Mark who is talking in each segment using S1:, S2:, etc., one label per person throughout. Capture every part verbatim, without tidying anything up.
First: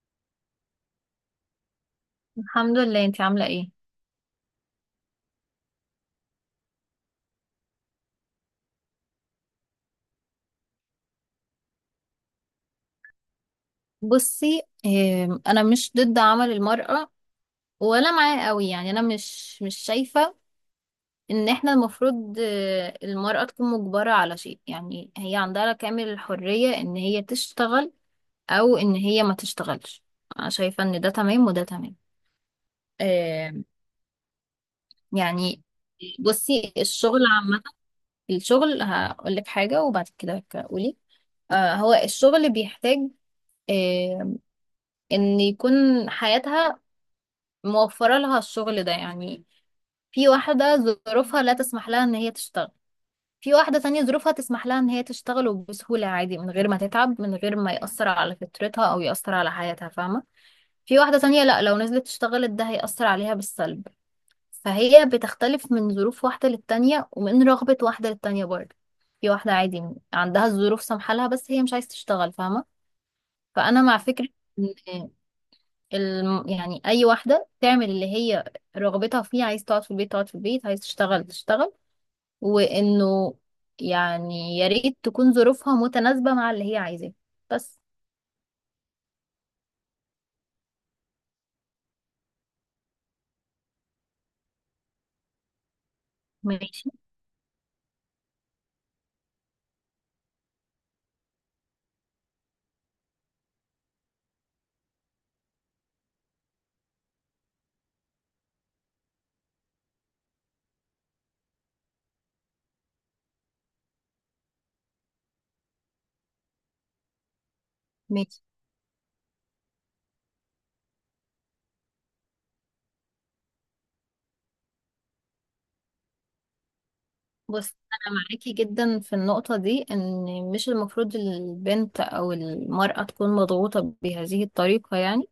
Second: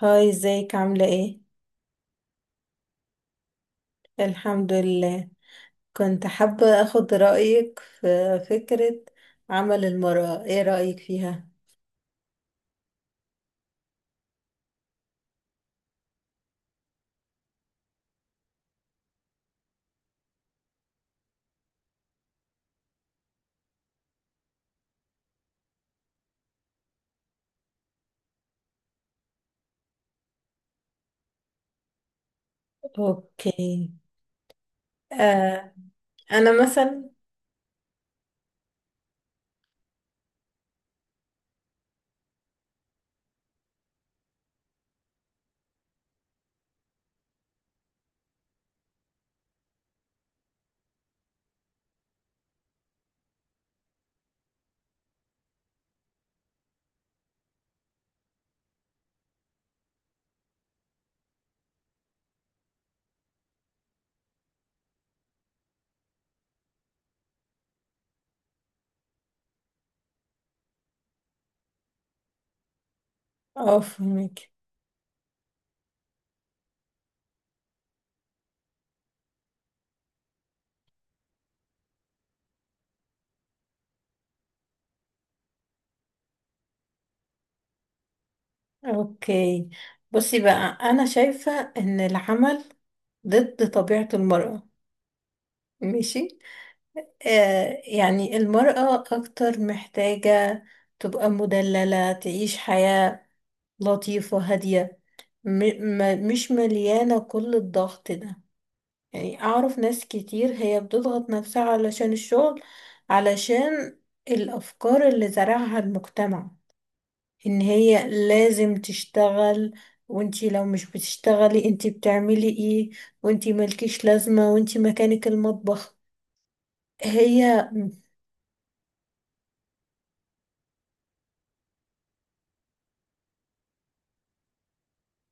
S1: هاي ازيك عاملة ايه؟
S2: الحمد لله. انتي عاملة ايه؟
S1: الحمد لله، كنت حابة اخد رأيك في فكرة. عمل المرأة ايه رأيك فيها؟
S2: بصي، ام، انا مش ضد عمل المرأة ولا معاه قوي. يعني انا مش مش شايفة ان احنا المفروض اه، المرأة تكون مجبرة على شيء. يعني هي عندها كامل الحرية ان هي تشتغل او ان هي ما تشتغلش. انا شايفة ان ده تمام وده تمام. ام،
S1: اوكي.
S2: يعني
S1: آه. انا
S2: بصي
S1: مثلا.
S2: الشغل عامة، الشغل هقولك حاجة وبعد كده قولي. اه، هو الشغل بيحتاج اه، ان يكون حياتها موفرة لها الشغل ده. يعني في واحدة ظروفها لا تسمح لها ان هي تشتغل، في واحدة تانية ظروفها تسمح لها ان هي تشتغل وبسهولة عادي، من غير ما تتعب، من غير ما يأثر على فطرتها او يأثر على حياتها، فاهمة. في واحدة تانية لا، لو نزلت اشتغلت ده هيأثر عليها بالسلب. فهي بتختلف من ظروف واحدة للتانية ومن رغبة واحدة للتانية برضه. في واحدة عادي عندها الظروف سامحة لها، بس هي مش عايزة تشتغل، فاهمة.
S1: اه،
S2: فأنا مع فكرة
S1: فهمك.
S2: إن الم... يعني اي واحده تعمل اللي هي رغبتها فيه. عايز تقعد في البيت تقعد في البيت، عايز تشتغل تشتغل. وانه يعني يا ريت تكون ظروفها متناسبه مع اللي هي عايزاه بس.
S1: اوكي، بصي بقى، انا شايفة ان العمل ضد طبيعة المرأة. ماشي.
S2: ماشي.
S1: آه، يعني المرأة اكتر محتاجة تبقى مدللة، تعيش حياة لطيفة هادية، م م مش مليانة كل الضغط ده. يعني أعرف ناس كتير هي بتضغط نفسها علشان الشغل، علشان الأفكار اللي زرعها المجتمع إن هي
S2: ماشي.
S1: لازم تشتغل. وانتي لو مش بتشتغلي انتي بتعملي ايه، وانتي مالكيش لازمة، وانتي مكانك المطبخ. هي
S2: بص انا معاكي جدا في النقطه دي، ان مش المفروض البنت او المراه تكون مضغوطه بهذه الطريقه. يعني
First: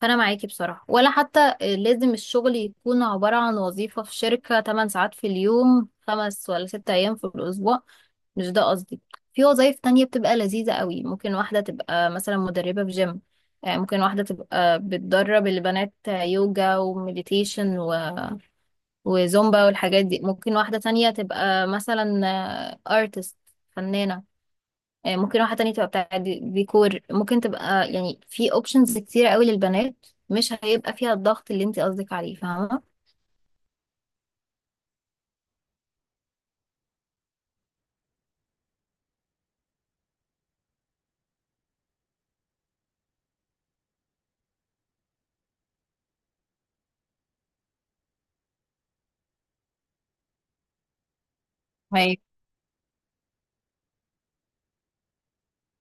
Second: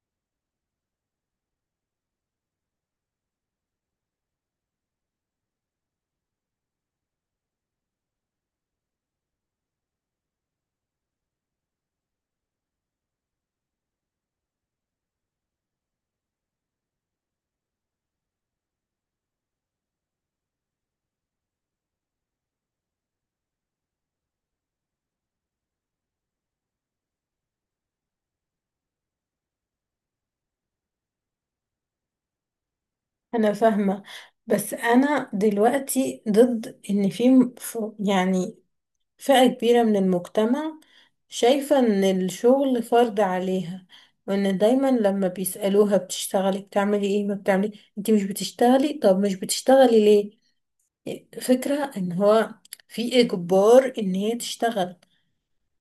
S2: فانا معاكي بصراحه. ولا حتى لازم الشغل يكون عباره عن وظيفه في شركه تمن ساعات في اليوم، خمس ولا ست ايام في الاسبوع. مش ده قصدي. في وظايف تانية بتبقى لذيذة قوي. ممكن واحدة تبقى مثلا مدربة في جيم، آه، ممكن واحدة تبقى بتدرب البنات يوجا ومديتيشن و... وزومبا والحاجات دي. ممكن واحدة تانية تبقى مثلا ارتست، فنانة. آه، ممكن واحدة تانية تبقى بتاع دي- ديكور. ممكن تبقى يعني في اوبشنز كتير قوي للبنات، مش هيبقى فيها الضغط اللي انت قصدك عليه، فاهمة.
S1: أنا فاهمة، بس أنا دلوقتي ضد إن في م- ف- يعني فئة كبيرة من المجتمع شايفة إن الشغل فرض عليها، وإن دايما لما بيسألوها بتشتغلي بتعملي إيه، ما بتعملي، أنت مش بتشتغلي، طب مش بتشتغلي ليه. فكرة إن هو في إجبار إن هي تشتغل،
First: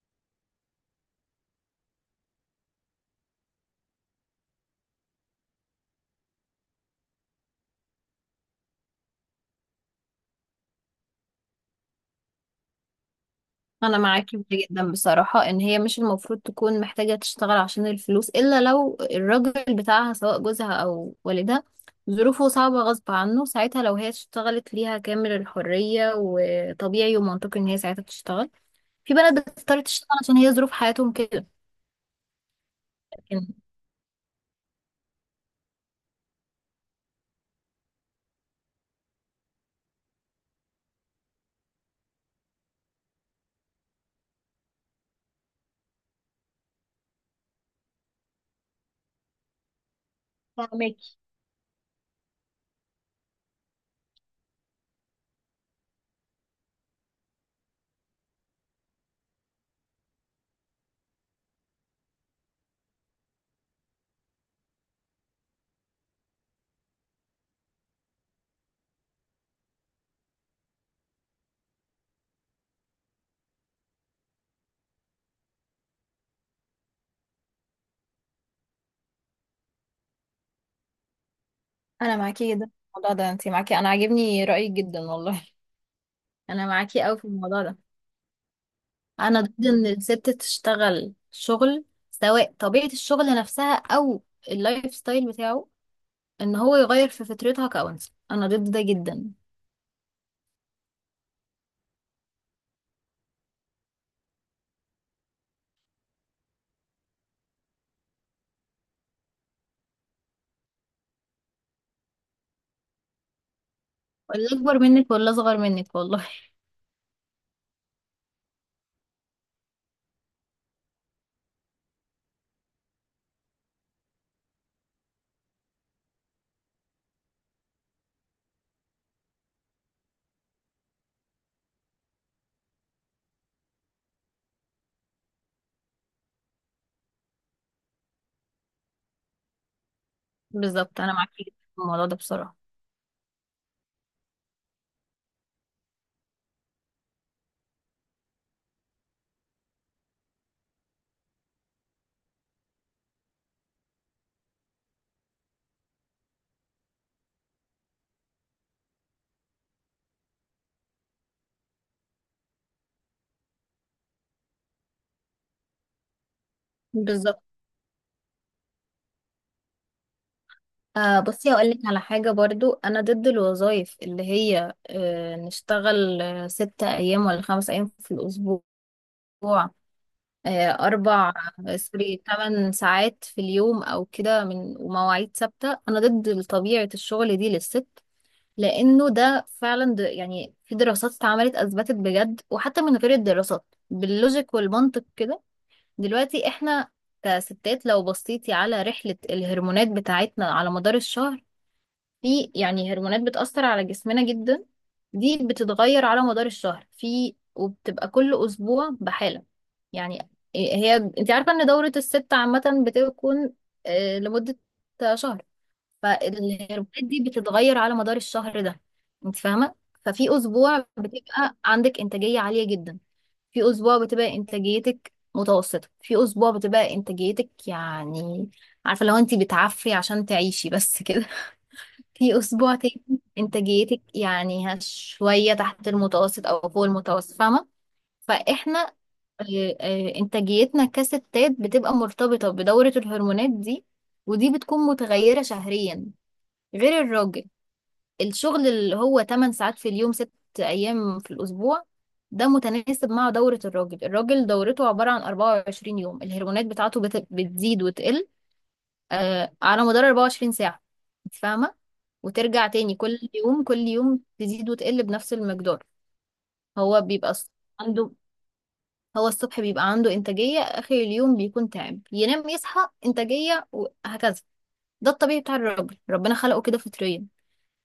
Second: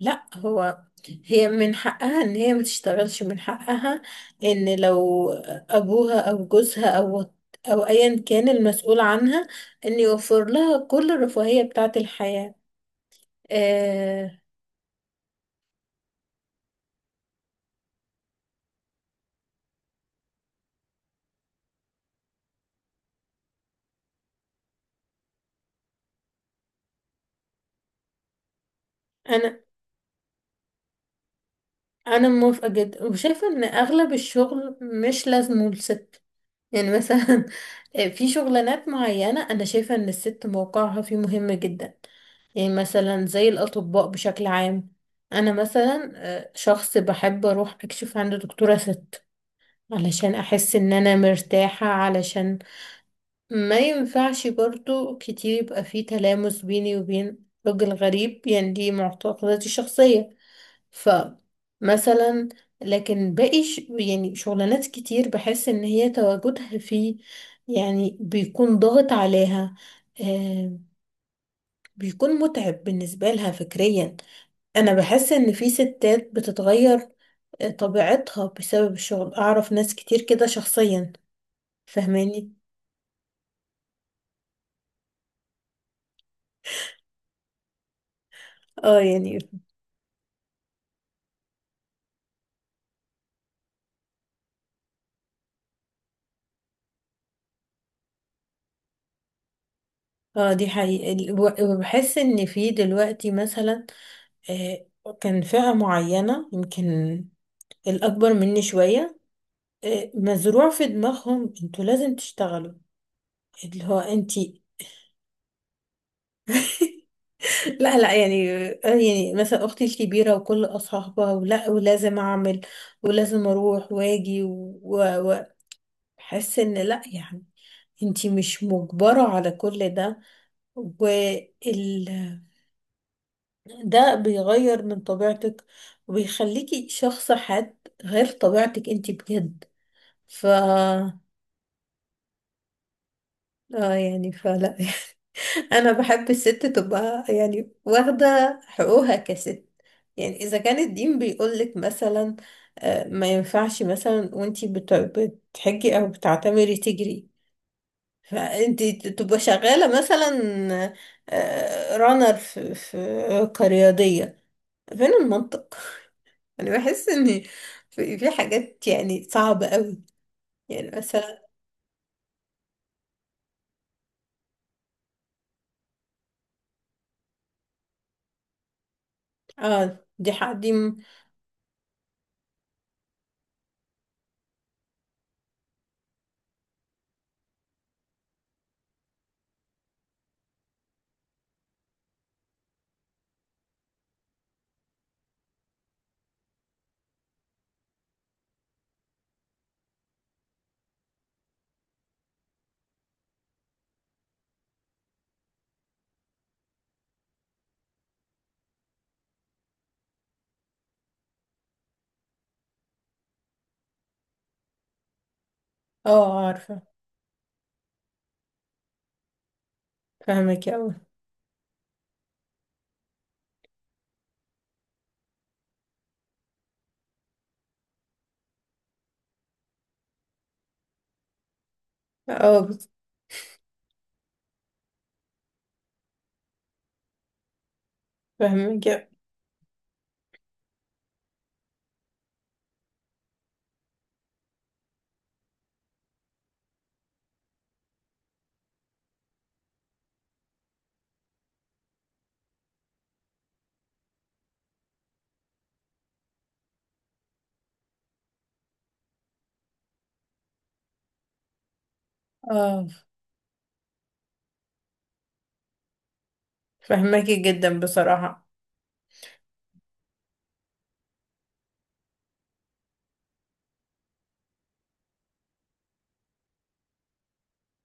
S1: لا، هو هي من حقها إن هي ما تشتغلش، من حقها إن لو أبوها أو جوزها أو أو أيا كان المسؤول عنها، إن يوفر لها كل الرفاهية بتاعة الحياة.
S2: انا معاكي
S1: آه،
S2: في ده جدا بصراحه، ان هي مش المفروض تكون محتاجه تشتغل عشان الفلوس، الا لو الراجل بتاعها، سواء جوزها او والدها، ظروفه صعبه غصب عنه، ساعتها لو هي اشتغلت ليها كامل الحريه، وطبيعي ومنطقي ان هي ساعتها تشتغل. في بنات بتضطر تشتغل عشان هي ظروف حياتهم كده.
S1: انا موافقه جدا وشايفه
S2: لكن
S1: ان اغلب الشغل مش لازمه للست. يعني مثلا في شغلانات معينه انا شايفه ان الست موقعها فيه مهم جدا. يعني مثلا زي الاطباء بشكل عام، انا مثلا آه، شخص بحب اروح اكشف عند دكتوره ست، علشان احس ان انا
S2: فاهماكي.
S1: مرتاحه، علشان ما ينفعش برضو كتير يبقى فيه تلامس بيني وبين راجل غريب، يعني دي معتقداتي الشخصيه. فمثلا لكن باقي ش... يعني شغلانات كتير بحس ان هي تواجدها فيه يعني بيكون ضاغط عليها. آه، بيكون متعب بالنسبة لها فكريا. انا بحس ان في ستات بتتغير آه، طبيعتها بسبب الشغل، اعرف ناس كتير كده شخصيا،
S2: انا
S1: فهماني.
S2: معاكي جدا في الموضوع ده. انت معاكي، انا عاجبني رايك جدا والله. انا معاكي قوي في الموضوع ده.
S1: اه يعني.
S2: انا ضد ان الست تشتغل شغل، سواء طبيعة الشغل نفسها او اللايف ستايل بتاعه، ان هو يغير في فطرتها كأنثى. انا ضد ده جدا.
S1: اه دي حقيقة، الو- وبحس ان في دلوقتي مثلا، آه، كان فئة معينة يمكن الأكبر مني شوية، إيه، مزروع في دماغهم انتوا لازم تشتغلوا، اللي هو
S2: ولا
S1: انتي.
S2: اكبر منك ولا اصغر منك والله.
S1: لا لا، يعني آه، يعني مثلا اختي الكبيره وكل اصحابها، ولا ولازم اعمل ولازم اروح واجي، واحس ان لا يعني انتي مش مجبره على كل ده. وال ده بيغير من طبيعتك وبيخليكي شخص حاد، غير طبيعتك انتي بجد. ف
S2: بالظبط، انا
S1: اه
S2: معاكي جدا في الموضوع ده بصراحة.
S1: يعني فلا. انا بحب الست تبقى يعني واخده حقوقها كست. يعني اذا كان الدين بيقولك مثلا آه، ما ينفعش مثلا وانتي بت- بتحجي او بتعتمري تجري، فانتي ت- تبقى شغاله مثلا آه، رانر في في كرياضيه. فين المنطق؟ انا بحس ان
S2: بالظبط.
S1: في في حاجات يعني صعبه قوي. يعني
S2: آه،
S1: مثلا.
S2: بصي هقول لك على حاجة برضو. انا ضد الوظائف اللي هي آه نشتغل آه ستة ايام ولا خمس ايام في الاسبوع.
S1: اه دي حق
S2: آه،
S1: دي م-
S2: أربع، سوري، تمن ساعات في اليوم أو كده، من ومواعيد ثابتة. أنا ضد طبيعة الشغل دي للست، لأنه ده فعلا، د- يعني في دراسات اتعملت أثبتت بجد، وحتى من غير الدراسات باللوجيك والمنطق كده. دلوقتي إحنا كستات، لو بصيتي على رحلة الهرمونات بتاعتنا على مدار الشهر، في يعني هرمونات بتأثر على جسمنا جدا. دي بتتغير على مدار الشهر، في وبتبقى كل أسبوع بحالة. يعني هي انت عارفة ان دورة الست عامة بتكون آه، لمدة شهر.
S1: اه عارفه.
S2: فالهرمونات دي بتتغير على مدار الشهر ده، انت فاهمة. ففي
S1: فاهمك
S2: أسبوع
S1: اوي.
S2: بتبقى عندك إنتاجية عالية جدا، في أسبوع بتبقى إنتاجيتك متوسطة، في أسبوع بتبقى إنتاجيتك يعني، عارفة لو انت بتعفري عشان تعيشي بس كده. في
S1: اه
S2: أسبوع
S1: بس-
S2: تاني إنتاجيتك يعني هش- شوية تحت المتوسط أو فوق المتوسط، فاهمة. فإحنا
S1: فاهمك.
S2: آه، آه، إنتاجيتنا كستات بتبقى مرتبطة بدورة الهرمونات دي، ودي بتكون متغيرة شهريا. غير الراجل، الشغل اللي هو تمن ساعات في اليوم ست أيام في الأسبوع، ده متناسب مع دورة الراجل. الراجل دورته عبارة عن أربعة وعشرين يوم. الهرمونات بتاعته بت- بتزيد وتقل آه، على مدار أربعة وعشرين ساعة، انت فاهمة. وترجع
S1: اه
S2: تاني، كل يوم كل يوم تزيد وتقل بنفس المقدار. هو بيبقى
S1: فهماكي
S2: الص-
S1: جدا
S2: عنده
S1: بصراحة.
S2: هو الصبح بيبقى عنده إنتاجية، آخر اليوم بيكون تعب، ينام يصحى إنتاجية، وهكذا. ده الطبيعي بتاع الراجل، ربنا خلقه كده فطريا.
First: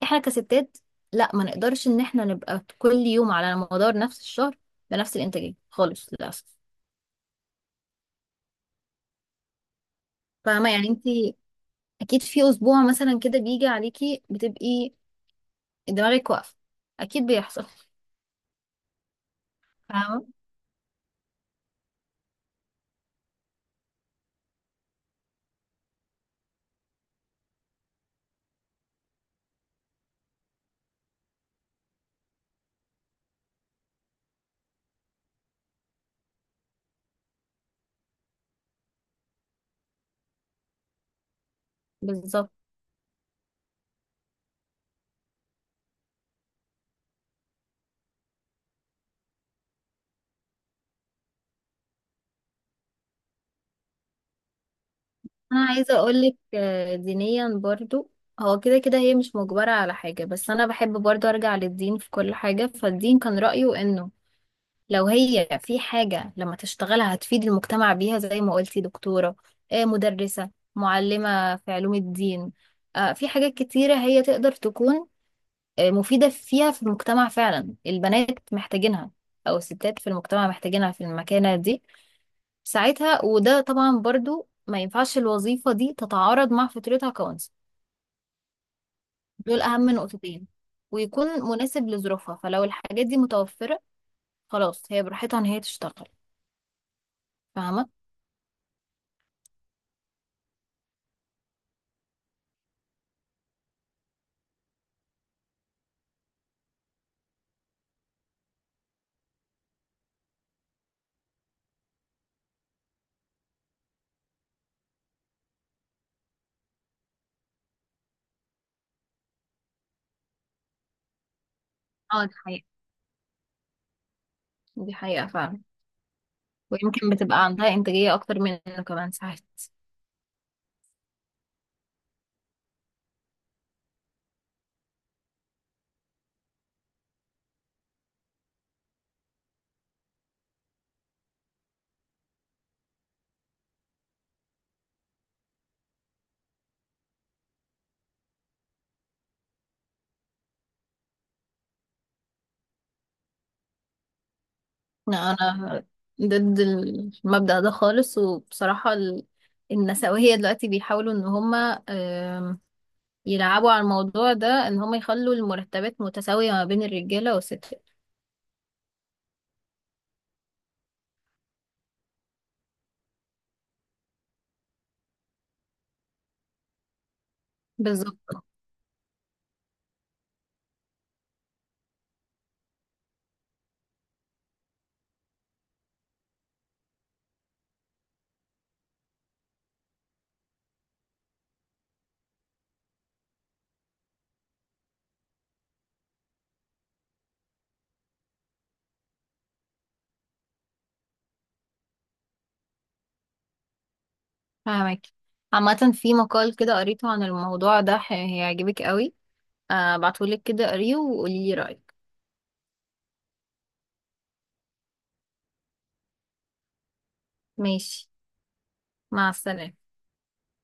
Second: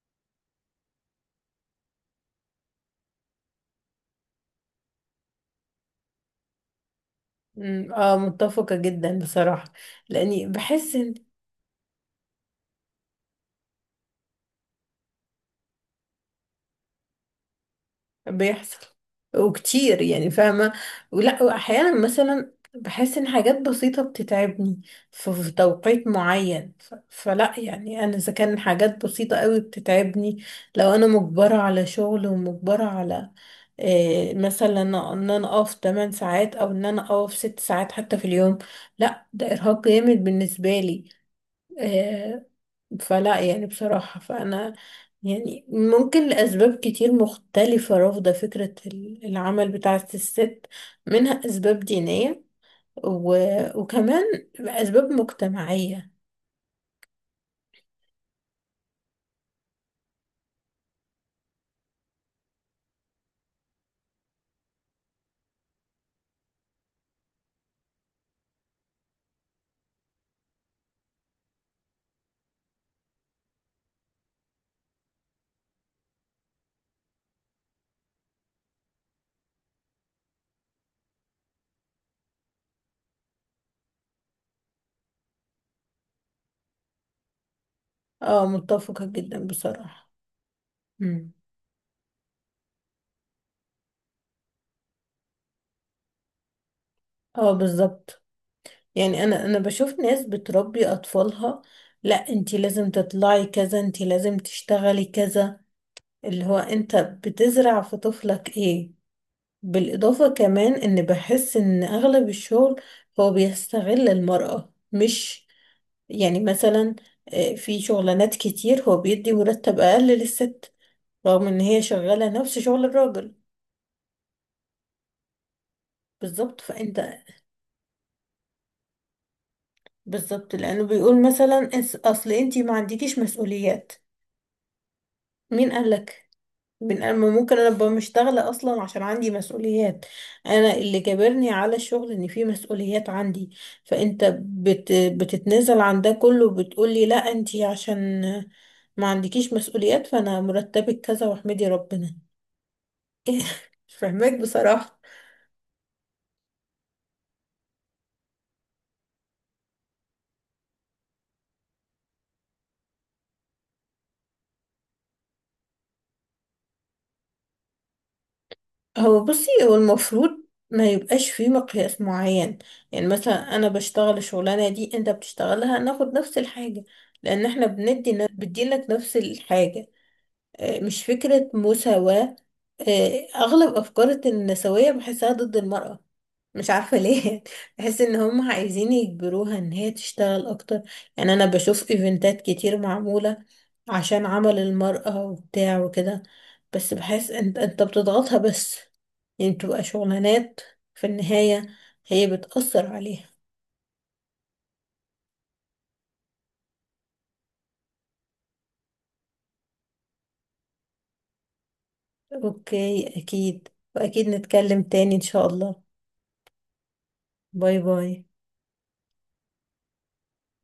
S2: احنا كستات لا، ما نقدرش ان احنا نبقى كل يوم على مدار نفس الشهر بنفس الإنتاجية خالص للأسف.
S1: أمم، اه متفقة جدا بصراحة، لاني
S2: فاهمة يعني
S1: بحس
S2: انت،
S1: ان.
S2: أكيد في أسبوع مثلا كده بيجي عليكي بتبقي دماغك واقفة، أكيد بيحصل،
S1: بيحصل وكتير
S2: فاهمة.
S1: يعني فاهمة، ولا واحيانا مثلا بحس ان حاجات بسيطة بتتعبني في في توقيت معين ف- فلا يعني انا، اذا كان حاجات بسيطة قوي بتتعبني، لو انا مجبرة على شغل ومجبرة على إيه مثلا، ان انا اقف تمن ساعات او ان انا اقف ست ساعات حتى في اليوم، لا ده ارهاق جامد بالنسبة لي. آه،
S2: بالظبط.
S1: فلا يعني بصراحة، فأنا يعني ممكن لأسباب كتير مختلفة رافضة فكرة ال- العمل بتاعة الست، منها أسباب دينية و... وكمان أسباب
S2: انا عايزه
S1: مجتمعية.
S2: اقولك، آه، دينيا برضو هو كده كده هي مش مجبره على حاجه. بس انا بحب برضو ارجع للدين في كل حاجه. فالدين كان رايه انه لو هي في حاجه لما تشتغلها هتفيد المجتمع بيها، زي ما قلتي دكتوره، آه، مدرسه، معلمه في علوم الدين. آه، في حاجات كتيره هي تقدر تكون آه، مفيده فيها في المجتمع، فعلا البنات محتاجينها او الستات في المجتمع محتاجينها في المكانه دي ساعتها. وده طبعا برضو ما ينفعش الوظيفة دي تتعارض مع فكرتها كونسل.
S1: اه متفقة جدا
S2: دول أهم
S1: بصراحة.
S2: نقطتين،
S1: مم.
S2: ويكون مناسب لظروفها. فلو الحاجات دي متوفرة، خلاص هي براحتها إن هي تشتغل،
S1: اه
S2: فاهمة؟
S1: بالظبط. يعني أنا أنا بشوف ناس بتربي أطفالها لا انتي لازم تطلعي كذا، انتي لازم تشتغلي كذا، اللي هو انت بتزرع في طفلك ايه؟ بالإضافة كمان إن بحس إن أغلب الشغل هو بيستغل المرأة، مش يعني مثلا آه، في شغلانات كتير هو بيدي مرتب أقل للست رغم إن هي
S2: اه
S1: شغالة
S2: دي
S1: نفس
S2: حقيقة،
S1: شغل الراجل.
S2: دي حقيقة فعلا.
S1: بالظبط فأنت.
S2: ويمكن بتبقى عندها إنتاجية أكتر منه كمان ساعات.
S1: بالظبط، لأنه بيقول مثلا "أس- أصل أنتي ما عندكيش مسؤوليات. مين قالك؟ من أما ممكن انا ابقى مش شغاله اصلا عشان عندي مسؤوليات، انا اللي جابرني على الشغل ان في مسؤوليات عندي. فانت بت بتتنازل عن ده كله بتقولي لا انتي عشان ما عندكيش مسؤوليات، فانا مرتبك كذا واحمدي ربنا. إيه، مش فاهماك بصراحه.
S2: لا أنا ضد المبدأ ده خالص. وبصراحة ال- النسوية دلوقتي بيحاولوا إن هما، آم، يلعبوا على الموضوع ده، إن هما يخلوا المرتبات متساوية ما بين الرجالة والستات.
S1: هو بصي هو المفروض ما يبقاش في مقياس معين، يعني مثلا انا بشتغل الشغلانه دي انت بتشتغلها ناخد نفس الحاجه، لان احنا بندي
S2: بالظبط.
S1: بتديلك نفس الحاجه. آه، مش فكرة مساواة. آه، أغلب أفكار النسوية بحسها ضد المرأة، مش عارفة ليه. بحس إن هم عايزين يجبروها إن هي تشتغل أكتر. يعني أنا بشوف إيفنتات كتير معمولة عشان عمل المرأة وبتاع وكده، بس بحس أنت أنت بتضغطها بس، يعني بتبقى شغلانات في النهاية هي بتأثر عليها.
S2: فاهمك. عامة في مقال كده قريته عن الموضوع ده، ح- هيعجبك قوي. آه، ابعتهولك كده، قريه وقولي لي رأيك.
S1: أوكي أكيد، وأكيد نتكلم تاني إن شاء الله. باي
S2: ماشي.
S1: باي.
S2: مع السلامة.